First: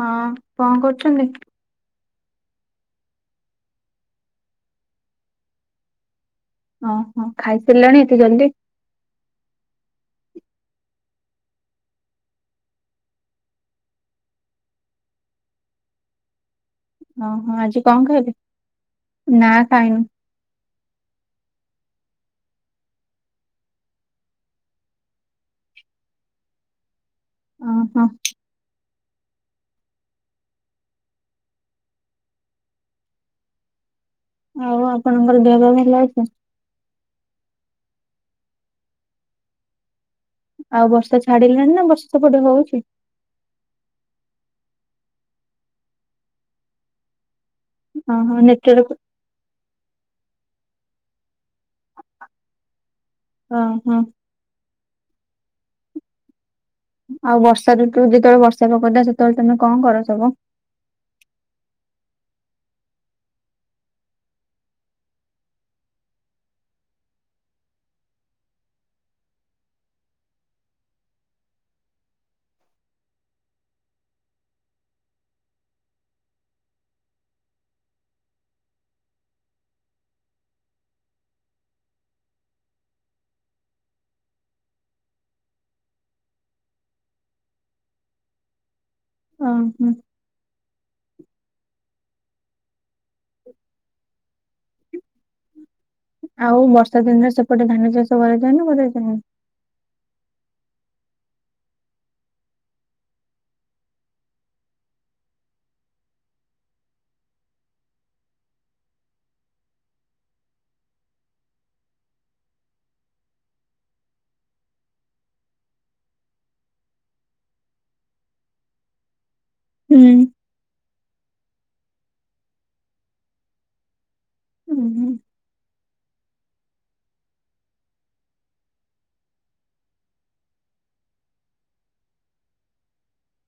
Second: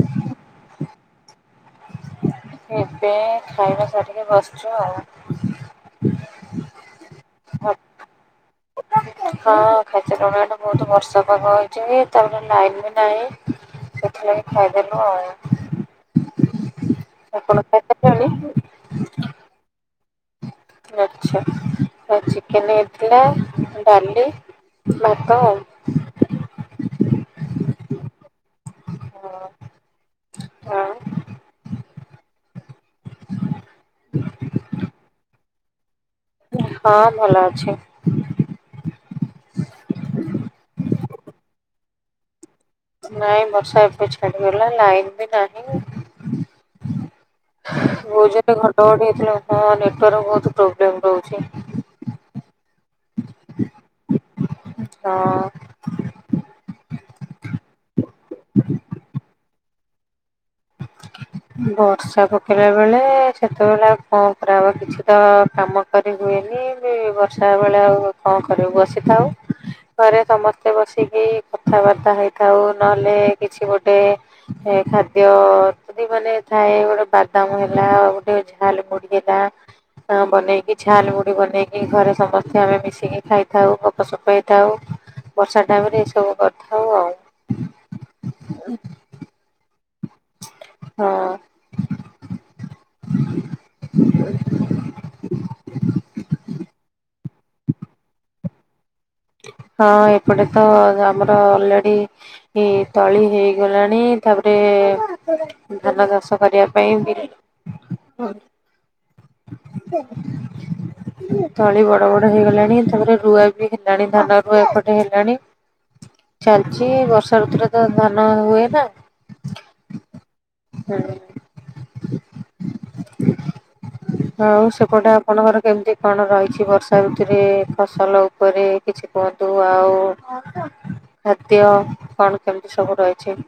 ହଁ କଣ କରୁଛନ୍ତି? ଏବେ ଖାଇବା ସାରିକି ବସିଛୁ ଆଉ । ଓ ହୋ ଖାଇ ସାରିଲଣି ଏତେ ଜଲଦି । ହଁ ଖାଇ ସାରିଲୁଣି ଇଆଡ଼େ ବହୁତ ବର୍ଷା ପ୍ରବଳ ହେଇଛି ତାପରେ ଲାଇନ ବି ନାହିଁ । ସେଥିଲାଗି ଖାଇ ଦେଲୁ ଆଉ । ଓ ହୋ ଆଜି କଣ ଖାଇସାରିଲେଣି? ଖାଇଲେ ନା ଖାଇଁନୁ । ଆଛା ଆଜି ଚିକେନ ହେଇଥିଲା, ଡାଲି । ଭାତ ଆଉ । ଓ ହୋ । ହଁ ହଁ । ଆଉ ଆପଣଙ୍କର ଦେହ ପା ଭଲ ଅଛି? ହଁ ଭଲ ଅଛି। ଆ ବର୍ଷା ଛାଡିଲାଣି ନା ବର୍ଷା ସେପଟେ ହଉଛି । ନାଇଁ ବର୍ଷା ଏବେ ଛାଡିଗଲା ଲାଇନ ବି ନାହିଁ । ବହୁତ ଓହୋ ଜୋର ରେ ନେଟୱାର୍କ ଘଡଘଡି ହେଇଥିଲା ହଁ ନେଟୱର୍କ ବହୁତ । ପ୍ରୋବ୍ଲେମ ରହୁଛି । ଓହୋ ହଁ । ଆଉ ବର୍ଷା ଋତୁ ଯେତେ ବେଳେ ବର୍ଷା ପକଉ ଥାଏ ସେତେ ବେଳେ ତମେ କଣ କର ସବୁ । ବର୍ଷା ପକେଇଲା ବେଳେ ସେତେବେଳେ କଣ କରାହବ କିଛି ତ କାମ କରିବୁ ହୁନି ବର୍ଷା ବେଳେ ଆଉ କଣ କରିବୁ ବସିଥାଉ? ପରେ ସମସ୍ତେ ବସିକି କଥାବାର୍ତ୍ତା ହେଇଥାଉ ନହେଲେ କିଛି ଗୋଟେ ଖାଦ୍ୟ ଦି ମାନେ ଥାଏ ଗୋଟେ ବାଦାମ ହେଲା, ଆଉ ଗୋଟେ ଝାଲମୁଡି ହେଲା, ଆ ବନେଇକି ଝାଲ ମୁୁଡି ବନେଇକି ଘରେ ସମସ୍ତେ ଆମେ ମିଶିକି ଖାଇଥାଉ ଗପସପ ହୋଇଥାଉ। ବର୍ଷା ଟାଇମ ରେ ଏ ସବୁ କରିଥା ହଉ ଆଉ। ହଁ ହୁଁ। ହଁ। [inaudible] [inaudible] ଗୋଟେ ଧାନ ଚାଷ କରାଯା ନା ଗୋଟେ ହଁ। ଏପଟେ ତ ଆମର ଅଲରେଡି ତଳି ହେଇଗଲାଣି, ତାପରେ ଧାନ ଚାଷ କରିବା ପାଇଁ ବି ତଳି ବଡ ବଡ ହେଇଗଲାଣି ତାପରେ ରୁଆ ବି! ରୁଆରୁଅ ଏପଟେ ହେଲାଣି। ଚାଲିଚ ବର୍ଷା ଋତୁରେ ତ ଧାନ ହୁଏ ନା! ହୁଁ। ହୁଁ। [unintelligible] ଆଉ ଉହୁଁ ସେପଟେ ଆପଣଙ୍କର କେମିତି କଣ ରହିଛି? ବର୍ଷା ଋତୁରେ ଫସଲ ଉପରେ କିଛି କୁହନନ୍ତୁ ଆଉ ଖାଦ୍ୟ କଣ କେମିତି ସବୁ ରହିଛି?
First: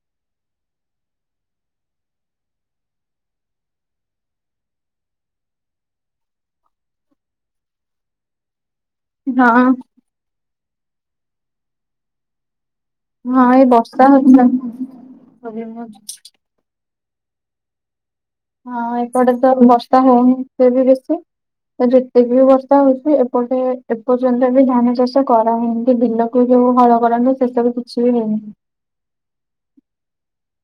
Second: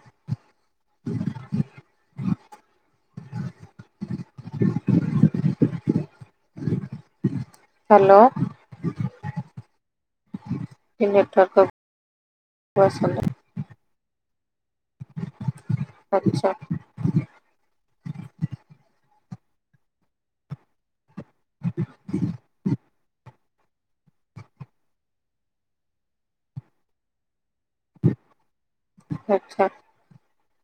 [unintelligible] ଆ [unintelligible] ହ୍ୟାଲୋ! ହଁ। [unintelligible] ଆସନ୍ତୁ ହଁ ଏଇ ବର୍ଷା ହଉଛି। ଆଚ୍ଛା ହଁ ଏପଟେ ତ ବର୍ଷା ହଉନି ସେ ବି ବେଶୀ ଯେତିକି ବି ବର୍ଷା ହଉଛି ପଟେ ଏପର୍ଯ୍ୟନ୍ତ ବି ଧାନ ଚାଷ କରାନ୍ତି ବିଲକୁ ଯୋଉ ହଳ କରନ୍ତି। ସେ ସବୁ କିଛି ବି ହେଇନି ଆଚ୍ଛା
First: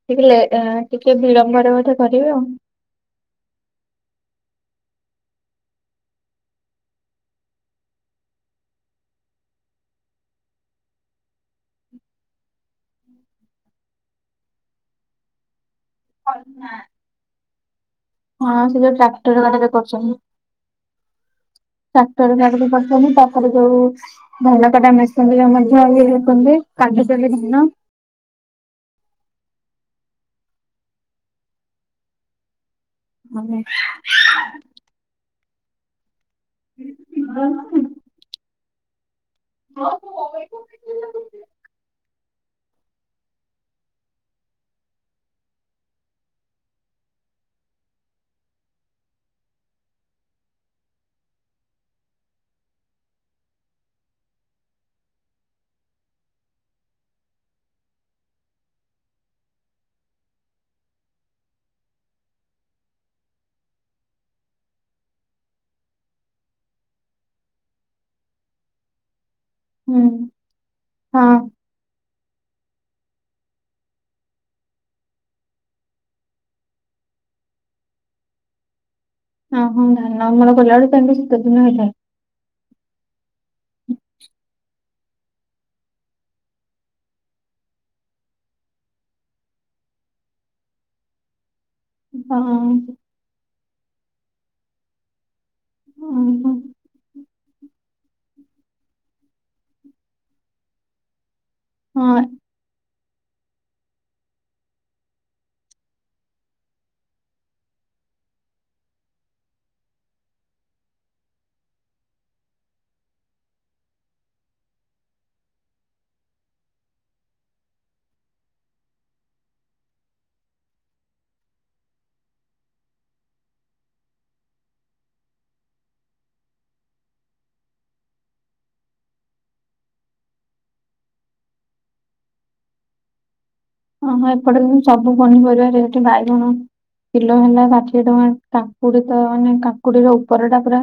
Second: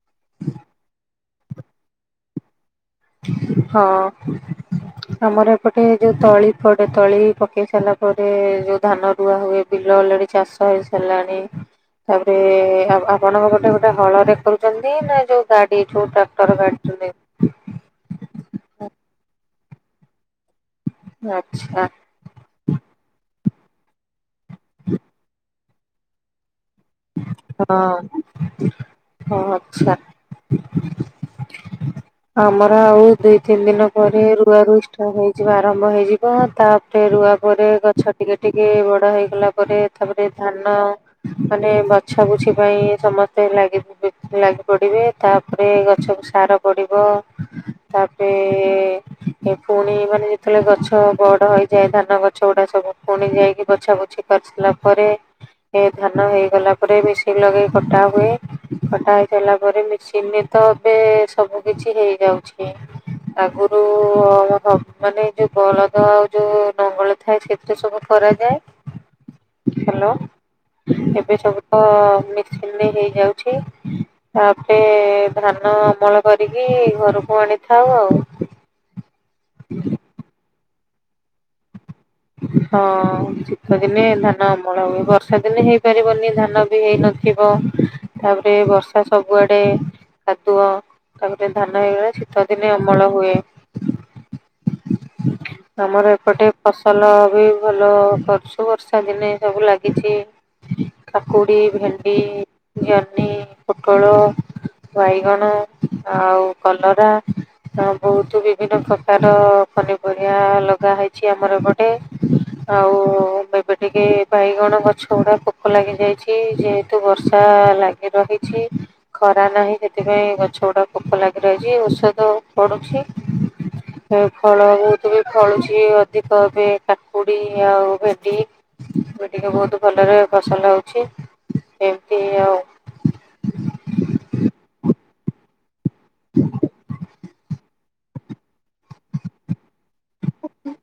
ଟିକେ ଲେଟ ଟିକେ ବିଳମ୍ବରେ ବୋଧେ କରିବେ ଆଉ। ହଁ। ଆମର ଏପଟେ ଯୋଉ ତଳି ପଡେ ତଳି ପକେଇ ସାରିଲା ପରେ ଯୋଉ ଧାନ ରୁଆ ହୁଏ ବିଲ ଅଲରେଡି ଚାଷ ହେଇସାରିଲାଣି। ତାପରେ ଆପଣଙ୍କ ଗୋଟେ ଗୋଟେ ହଳ ରେ କରୁଛନ୍ତି ନା ଯୋଉ ଗାଡି ସେଇଠୁ ଟ୍ରାକ୍ଟର କାଟଛନ୍ତି? ହଁ, ସେ ଯୋଉ ଟ୍ରାକ୍ଟର ଗାଡ଼ିରେ କରୁଛନ୍ତି। ଆଚ୍ଛା ଟ୍ରାକ୍ଟର ଗାଡ଼ିରେ କରୁଛନ୍ତି । ତାପରେ ଯୋଉ ଧାନ କଟାମଛନ୍ତି ଯୋଉମାନେ ହ ବି ଖଣ୍ଡଲେ ନିନ [unintelligible] ହଁ ହଁ, ଆଛା ଆମର ଆଉ ଦୁଇ ହୁଁ ତିନି ଦିନ ପରେ ରୁଆ ରୁ ଷ୍ଟାର୍ଟ ହେଇଯିବ ଆରମ୍ଭ ହେଇଯିବ। ତାପରେ ରୁଆ ପରେ ଗଛ ଟିକେ ଟିକେ ବଡା ହେ ଲା ପରେ ହଁ ତାପରେ ଧାନ ମାନେ ବଛା ବଛି ପାଇଁ ସମସ୍ତେ ଲାଗି ଲାଗିପଡ଼ିବେ ତାପରେ ଗଛକୁ ସାର ପଡ଼ିବ ତାପରେ ପୁଣି ମାନେ ଯେତେବେଳେ ଗଛ ବଡ ହେଇଯାଏ ଧାନ ଗଛ ଗୁଡା ସବୁ ପୁଣି ଯାଇକି ବଛାବୁଛି କରିସିଲା ପରେ ଏ ଧାନ ଧାନ ହେଇଗଲା ପରେ ମେସିନ ଲଗେଇ କଟା ହୁଏ କଟା ହେଇ ସାରିଲା ପରେ ମେସିନ ରେ ତ ଏବେ ସବୁ କିଛି ହେଇଯାଉଛି। ଆଗରୁ ସ୍ବାମୀମାନେ ଯୋଉ ବଳଦ ଆଉ ଯୋଉ ନଙ୍ଗଳ ଥାଏ ସେଥିରେ ସବୁ କରାଯାଏ। ହାଲୋ ଏବେ ସବୁ ତ ମିଖିଲ ହେଇଯାଉଛି। ଆପେ ଧାନ ଅମଳ କରିକି ଘରକୁ ଆଣିଥାଉ ଆଉ। ହଁ ହଁ ନା ମୋର ଗଲା ବେଳେ ତ ଶୀତ ଦିନ ହେଇଥାଏ। ହଁ ଶୀତ ଦିନେ ଧାନ ଅମଳ ହୁଏ। ବର୍ଷା ଦିନେ ହେଇପାରିବନି ଧାନ ବି ହେଇନଥିବ। ତାପରେ ବର୍ଷା ସବୁଆଡେ କାଦୁଅ ତାପରେ ଧାନ ଘରିକା ହଁ ଶୀତ ଦିନେ ଅମଳ ହୁଏ। ଆମର ଏପଟେ ହଁ ଫସଲ ବି ଭଲ ବର୍ଷୁ ବର୍ଷା ଦିନେ ସବୁ ଲାଗିଛି। କୋଡ଼ି ଭେଣ୍ଡି ହଁ ଜହ୍ନି, ପୋଟଳ ବାଇଗଣ ଆଉ କଲରା ହଁ ବହୁତ ବିଭିନ୍ନ ପ୍ରକାର ପନିପରିବା ଲଗା ହେଇଛି ଆମର ଏ ପଟେ ଆଉ ଏବେ ଟିକେ ବାଇଗଣ ଗଛ ଗୁଡା ପୋକ ଲାଗି ଯାଇଛି ଯେହେତୁ ବର୍ଷା ଲାଗି ରହିଛି। ଖରା ନାହିଁ ସେଥିପାଇଁ ଗଛ ଗୁଡା ପୋକ ଲାଗି ରହିଛି ଔଷଧ ପଡୁଛି। ଫଳ ବହୁତ ବି ଫଳୁଛି ଅଧିକ। ଏ କାକୁଡି ଆଉ ଭେଣ୍ଡି ଏବେ ଟିକେ ବହୁତ ଭଲରେ ଫସଲ ହଉଛି ଏମିତି ଆଉ ଓ ହୋ ଏପଟେ ସବୁ ପନିପରିବାରେ ଏଠି ବାଇଗଣ କିଲୋ ହେଲା ଷାଠିଏ ଟଙ୍କା କାକୁଡି ତ ମାନେ କାକୁଡିର ଉପର ଟା ପୁରା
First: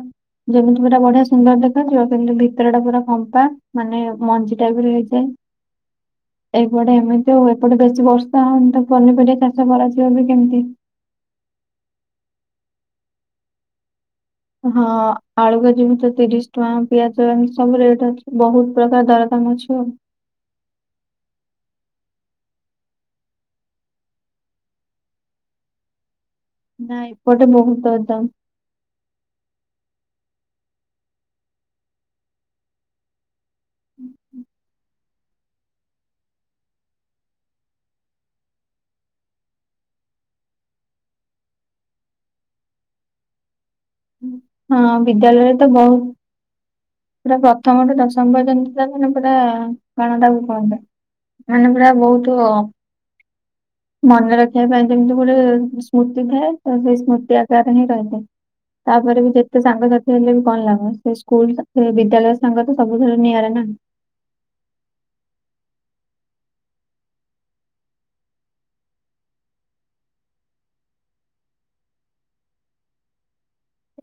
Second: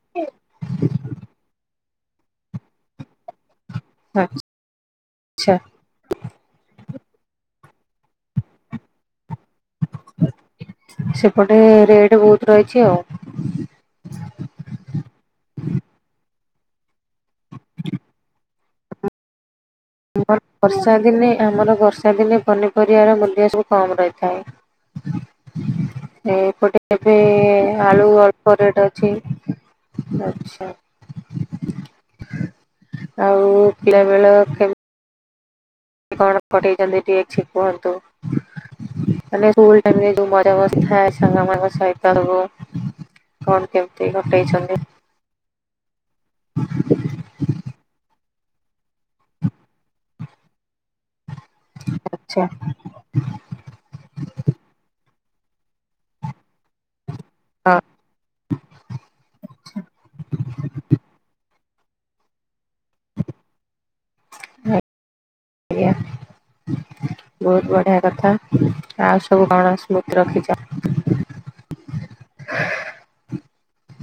ଯେମିତି ପୁରା ବଢିଆ ସୁନ୍ଦର ଦେଖା ଦେଖା ଯିବ କିନ୍ତୁ ଭିତର ଟା ପୁରା ଫମ୍ପା। ମାନେ ମଞ୍ଜି ଟା ବି ରହିଯାଏ ଆଚ୍ଛା ଏଇ କୁଆଡେ ଏମିତି ଆଉ। ଏପଟେ ବେଶି ବର୍ଷା ହଉନି ତ ପନିପରିବା ଚାଷ କରାଯିବ ବି କେମିତି। ସେପଟେ ରେଟ ବହୁତ ରହିଛି ଆଉ। ହଁ ଆଳୁକେଜି ବି ତ ତିରିଶ ଟଙ୍କା ପିଆଜ ଏମିତ ସବୁ ରେଟ ଅଛି ବହୁତ ପ୍ରକାର ଦରଦାମ ଅଛି। ଆଉ। ଆମର ବର୍ଷା ଦିନେ ଆମର ବର୍ଷା ସେଦିନେ ପନିପରିବାର ମୂଲ୍ୟ ସବୁ କମ ରହିଥାଏ। ଏ ଏପଟେ ନା ଏବେ ଏପଟେ ବହୁତ ଆଳୁ ଦରଦାମ। ଅଳ୍ପ ରେଟ ଅଛି। ଆଛା ଆଉ ପିଲାବେଳ କଣ ପଠେଇଛନ୍ତି ଟିକେ ଅଛି କୁହନ୍ତୁ? ମାନ ଏଇ ଯଉ ଟାଇମରେ ଯଉ ମଜା ମସ୍ତି ଥାଏ ସାଙ୍ଗ ମାନଙ୍କ ସହ କଣ କେଉ ହଁ ବିଦ୍ୟାଳୟରେ ତ ବହୁତ ପୁରା ପ୍ରଥମ ଠୁ ଦଶ ମା ପର୍ଯ୍ୟନ୍ତ ପୁରା କଣ ତାକୁ କୁହନ୍ତି ମାନେ ପୁରା ବହୁତ ଆଚ୍ଛା ମନେ ରଖିବା ପାଇଁ ଯେମିତି ପୁଣି ସ୍ମୃତି ଥାଏ ତ ସେଇ ସ୍ମୃତି ହଁ ଆକାରରେ ଆଜ୍ଞା ହିଁ ରହିଥାଏ। ତାପରେ ବି ଯେତେ ସାଙ୍ଗସାଥି ହେଲେ ବି କଣ ଲାଗେ ସେ ସ୍କୁଲ ସେ ବିଦ୍ୟାଳୟ ସାଙ୍ଗ ସବୁଥିର ନିଆରା ନା। ବହୁତ ବଢିଆ କଥା ଆଉ ସବୁ କଣ ସ୍ମୃତି ରଖିଛ?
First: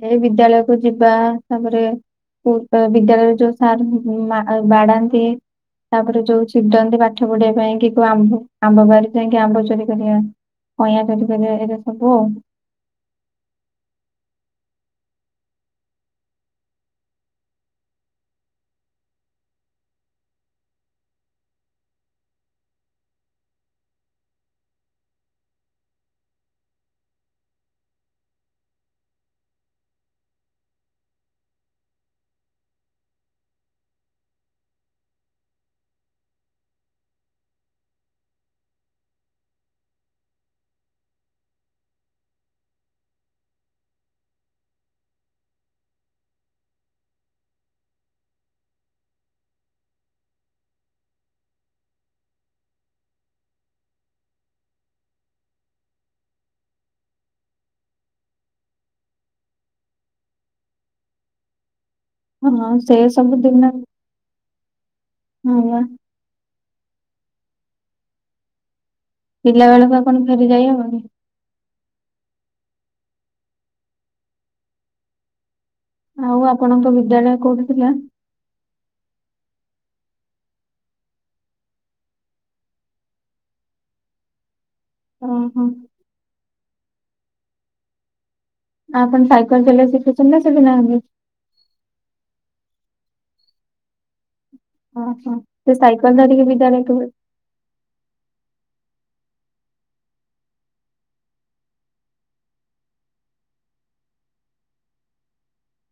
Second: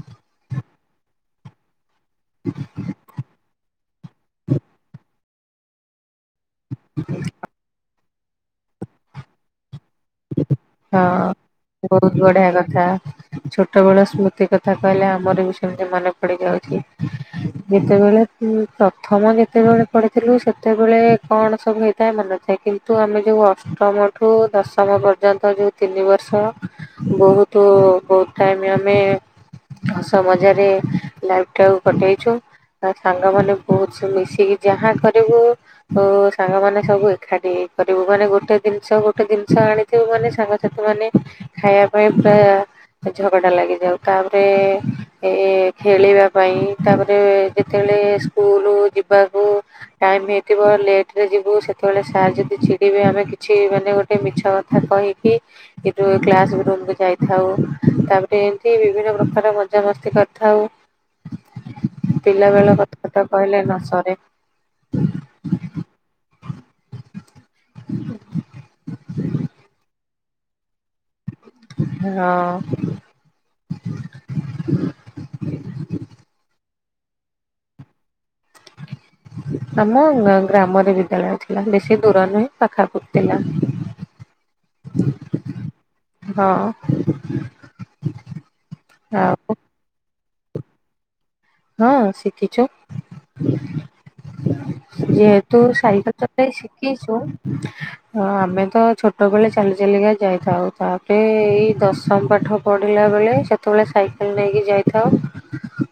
ଏଇ ବିଦ୍ୟାଳୟକୁ ଯିବା ତାପରେ ବିଦ୍ୟାଳୟରେ ଯୋଉ ସାର୍ ବାଡାନ୍ତି ତାପରେ ଯୋଉ ଚିଡନ୍ତି ପାଠ ପଢିବା ପାଇଁ କି କଉ ଆମ୍ବ ଆମ୍ବ ବାରି ପାଇଁ କି ଆମ୍ବ ଚୋରି କରିବା। ହଁ କଇଁଆ ଚୋରି କରିବା ଏଇଟା ସବୁ ବହୁତ ବଢିଆ କଥା ଛୋଟ ବେଳ ସ୍ମୃତି କଥା। ଥା କହିଲେ ଆମର ବି ସେମିତି ମନେ ପଡି ଯାଉଛି ଯେତେବେଳେ ପ୍ରଥମ ଯେତେବେ ଯେତେବେଳେ ପଢିଥିଲୁ ସେତେବେଳେ କଣ ସବୁ ହେଇଥାଏ ମନେଥାଏ କିନ୍ତୁ ଆମେ ଯଉ ଅଷ୍ଟମଠୁ ଦଶମ। ଦଶମ ପର୍ଯ୍ୟନ୍ତ ଯେଉଁ ତିନି ବର୍ଷ ବହୁତ ବହୁତ ଟାଇମ୍ ଆମେ ହସ ମଜାରେ ଲାଇଫ ଟାକୁ କଟେଇଛୁ। ଆ ସାଙ୍ଗମାନେବହୁତ ସବୁ ମିଶିକି ଯାହା କରିବୁ ସାଙ୍ଗମାନେ ସବୁ ଏକାଠି ହେଇକି। କରିବୁ ମାନେ ଗୋଟେ ଜିନିଷ ଗୋଟେ ଦିନ ମାଛ ଆଣିଥିବୁ ମାନେ ସାଙ୍ଗସାଥି ମାନେ ଖାଇବା ପାଇଁ ପୁରା ଝଗଡା ଲାଗିଯାଏ ତାପରେ ଖେଳିବା ପାଇଁ ତାପରେ ଯେତେବେଳେ ରେ ସ୍କୁଲ ଯିବାକୁ ଟାଇମ୍ ହେଇଥିବ ଲେଟରେ ଯିବୁ ସେତେବେଳେ ସାର୍ ଯଦି ଚିଡେଇ ଯଦି ଆମେ କିଛି ମାନେ ଗୋ ମିଛ କଥା କହିକି କିନ୍ତୁ କ୍ଲାସ ରୁମକୁ ଯାଇଥାଉ। ତାପରେ ଏମତି ବିଭିନ୍ନଆଡେ ପ୍ରକାର ମଜାମସ୍ତି କରିଥାଉ। ? ପିଲାବେଳ ହଁ ସେ କଥା ତ ସବୁ କହିଲେ ନ ଦିନରୁ ସରେ ହଁପା ? ପ? ପିଲା ବେଳକୁ ଆଉ କଣ ଫେରି ଯାଇ ହବନି? ହଁ। ଆଉ ଆପଣଙ୍କ ବିଦ୍ୟାଳୟ କୋଉଠି ଥିଲା? ଆମ ଗ୍ରାମରେ ବିଦ୍ୟାଳୟ ଥିଲା। ବେଶୀ ଦୂର ନୁହେଁ ପାଖାପଖି ଥିଲା। ଓ ହୋ। ହଁ। ଆପଣ ଆଉ ସାଇକେଲ ଚଲେଇ ଶିଖିଛନ୍ତି ନା ଶିଖିନାହାନ୍ତି? ହଁ ଶିଖିଛୁ। ଓହୋ ଯେହେତୁ ସେ ସାଇକେଲ ଧରିକି ଚଲେଇ ବିଦ୍ୟାଳୟ କୁ ଶିଖିଛୁ ଆମେ ତ ଛୋଟ ଛୋଟବେଳେ ଚାଲି ଚାଲିକା ଯାଇଥାଉ। ତାପରେ ଏଇ ଦଶମ ପାଠ ପଢ଼ିଲା ବେଳେ ସେତେବେଳେ ସାଇ ନେଇକି ଯାଇଥାଉ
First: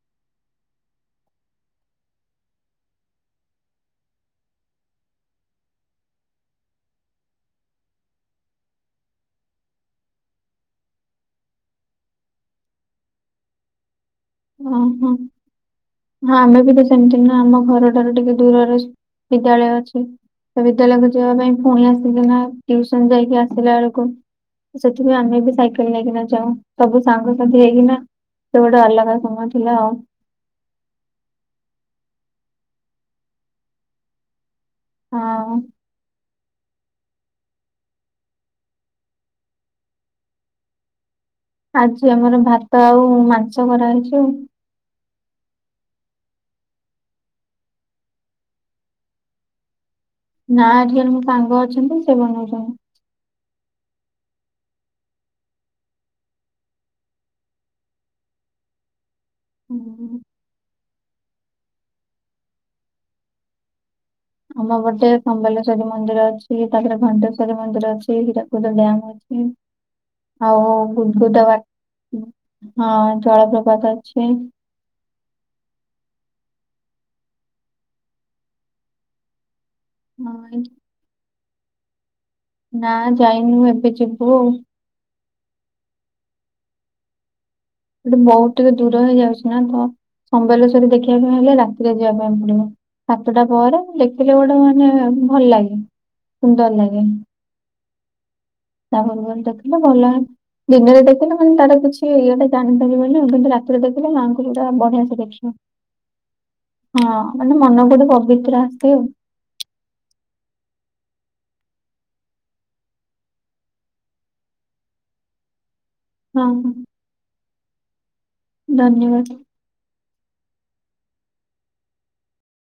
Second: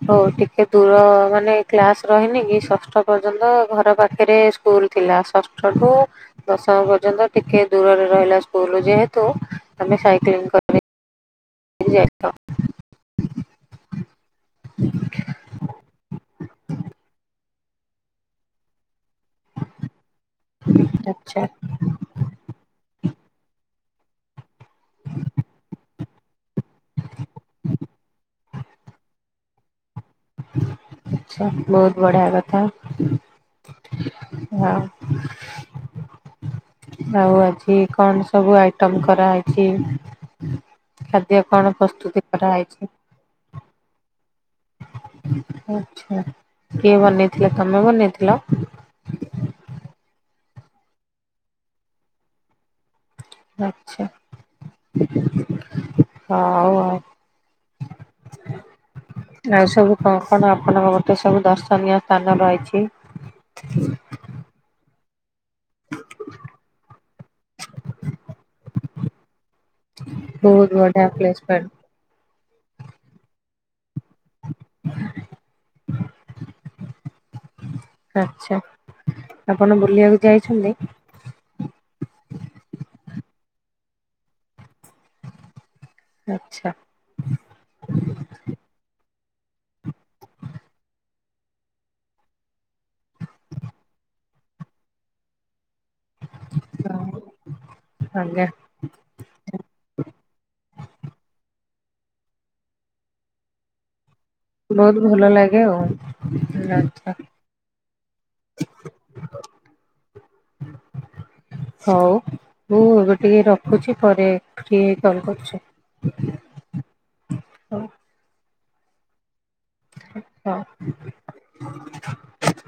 ହଉଟିକେ ଦୂର ମାନେ କ୍ଲାସ ରହିନି କି ଷଷ୍ଠ ପର୍ଯ୍ୟନ୍ତ ଘର ପାଖରେ ସ୍କୁଲ ଥିଲା। ଷଷ୍ ଷ୍ଠ ଟୁ ଦଶମ ପର୍ଯ୍ୟନ୍ତ ଟିକିଏ ଦୂରରେ ରହିଲା ସ୍କୁଲ ଯେହେତୁ ଆମେ ସାଇକେଲିଂ ସେଠିକି ଯାଇଥିଲ। ଓହୋ ହଁ ଆମେ ବି ତ ସେମିତି ନା ଆମ ଘରଠାରୁ ଟିକେ ଦୂରରେ ବିଦ୍ୟାଳୟ ଅଛି ସେ ବିଦ୍ୟାଳୟକୁୁ ଯିବା ଆଚ୍ଛା ପାଇଁ ପୁଣି ଆସିକିନା ଟିଉସନ ଯାଇକି ଆସିଲା ବେଳକୁ କ ସେଥିପାଇଁ ଆମେ ବି ସାଇକେଲ ନେଇକିନା ଯାଉ ସବୁ ସାଙ୍ଗସାଥି ହେଇକିନା ସେ ଗୋଟା ଅଲଗା ସମୟ ଥିଲା ଆଉ। ଆଛା ବହୁତ ବଢିଆ କଥା। ହଁ ହଁ ଆଉ। ଆଉ ଆଜି କଣ ସବୁ ଆଇଟମ କରାହେଇଛି ଖା ଆଜି ଆମର ଭାତ ଆଉ ମାଂସ ତରକାରି କରାହେଇଛି ଆଉ। ଆଛା କିଏ ବନେଇଥିଲା ତମେ ବନେଇଥିଲ? ନା ଏଠି ଜଣେ ମୋ ସାଙ୍ଗ ଅଛନ୍ତି ସେ ବନଉଛନ୍ତି। ଆଛା ହଉ ଆଉ। ? ଆଉ ସବୁ କଣ କଣ ଆପଣଙ୍କର ଗୋଟେ ସବୁ ଦର୍ଶନୀୟ ସ୍ଥାନ ରହିଛି? ଆମ ବଜାର ସମ୍ବଲେଶ୍ଵରୀ ମନ୍ଦିର ଅଛି। ତାପରେ ଘଣ୍ଟେଶ୍ଵରୀ ମନ୍ଦିର ଅଛି। ହୀରାକୁଦ ଡ୍ୟାମ ଅଛି। ବହୁତ ଆଉ ବଢିଆ ପ୍ଲେସ୍ ଗୁଦଗୁଦା ପାର୍କ ୱା ହଁ ଜଳପ୍ରପାତ ଅଛି। ଆଚ୍ଛା। ଆପଣ ବୁଲିବାକୁ ହଁ ଯାଇଛନ୍ତି? ନା ଯାଇନୁ ଏବେ ଯିବୁ ଆଉ। ଆଚ୍ଛା। ସେଠି ବହୁତ ଟିକେ ଦୂର ହେଇଯାଉଛି ନା ତ। ସମ୍ବଲେଶ୍ୱରୀ ଦେଖିବା ପାଇଁ ହେଲେ ରାତିରେ ଯିବା ପାଇଁ ପଡିବ। ସାତଟା ପରେ ଲେଖିଲେ ଗୋଟେ ମାନେ ଭଲ ଲାଗେ। ସୁନ୍ଦର ଲାଗେ। ଆଜ୍ଞା ତାପ ଭଲ ଦେଖିଲ ଭଲ ଦିନରେ ଦେଖିଲ ମାନେ ତାର କିଛି ସେ ଇାଣିଥିଲିବ ବୋଲି ମୁଁ କିନ୍ତୁ ରାତିରେ ଦେଖଥିଲି ମା [unintelligible] ବଢିଆ ବହୁତ ସେ ଭଲ ଦେଖିବ ଲାଗେ ଆଉ ଆଚ୍ଛା ହଁ ମାନେ ମନ ଗୋଟେ ପବିତ୍ର ଆସଛି ଆଉ ହଉ ମୁଁ ଏବେ ଟିକେ ରଖୁଛି ପରେ ଟିକେ କଲ କରୁଛି। ହଁ। ହଉ। ଧନ୍ୟବାଦ। ହଁ।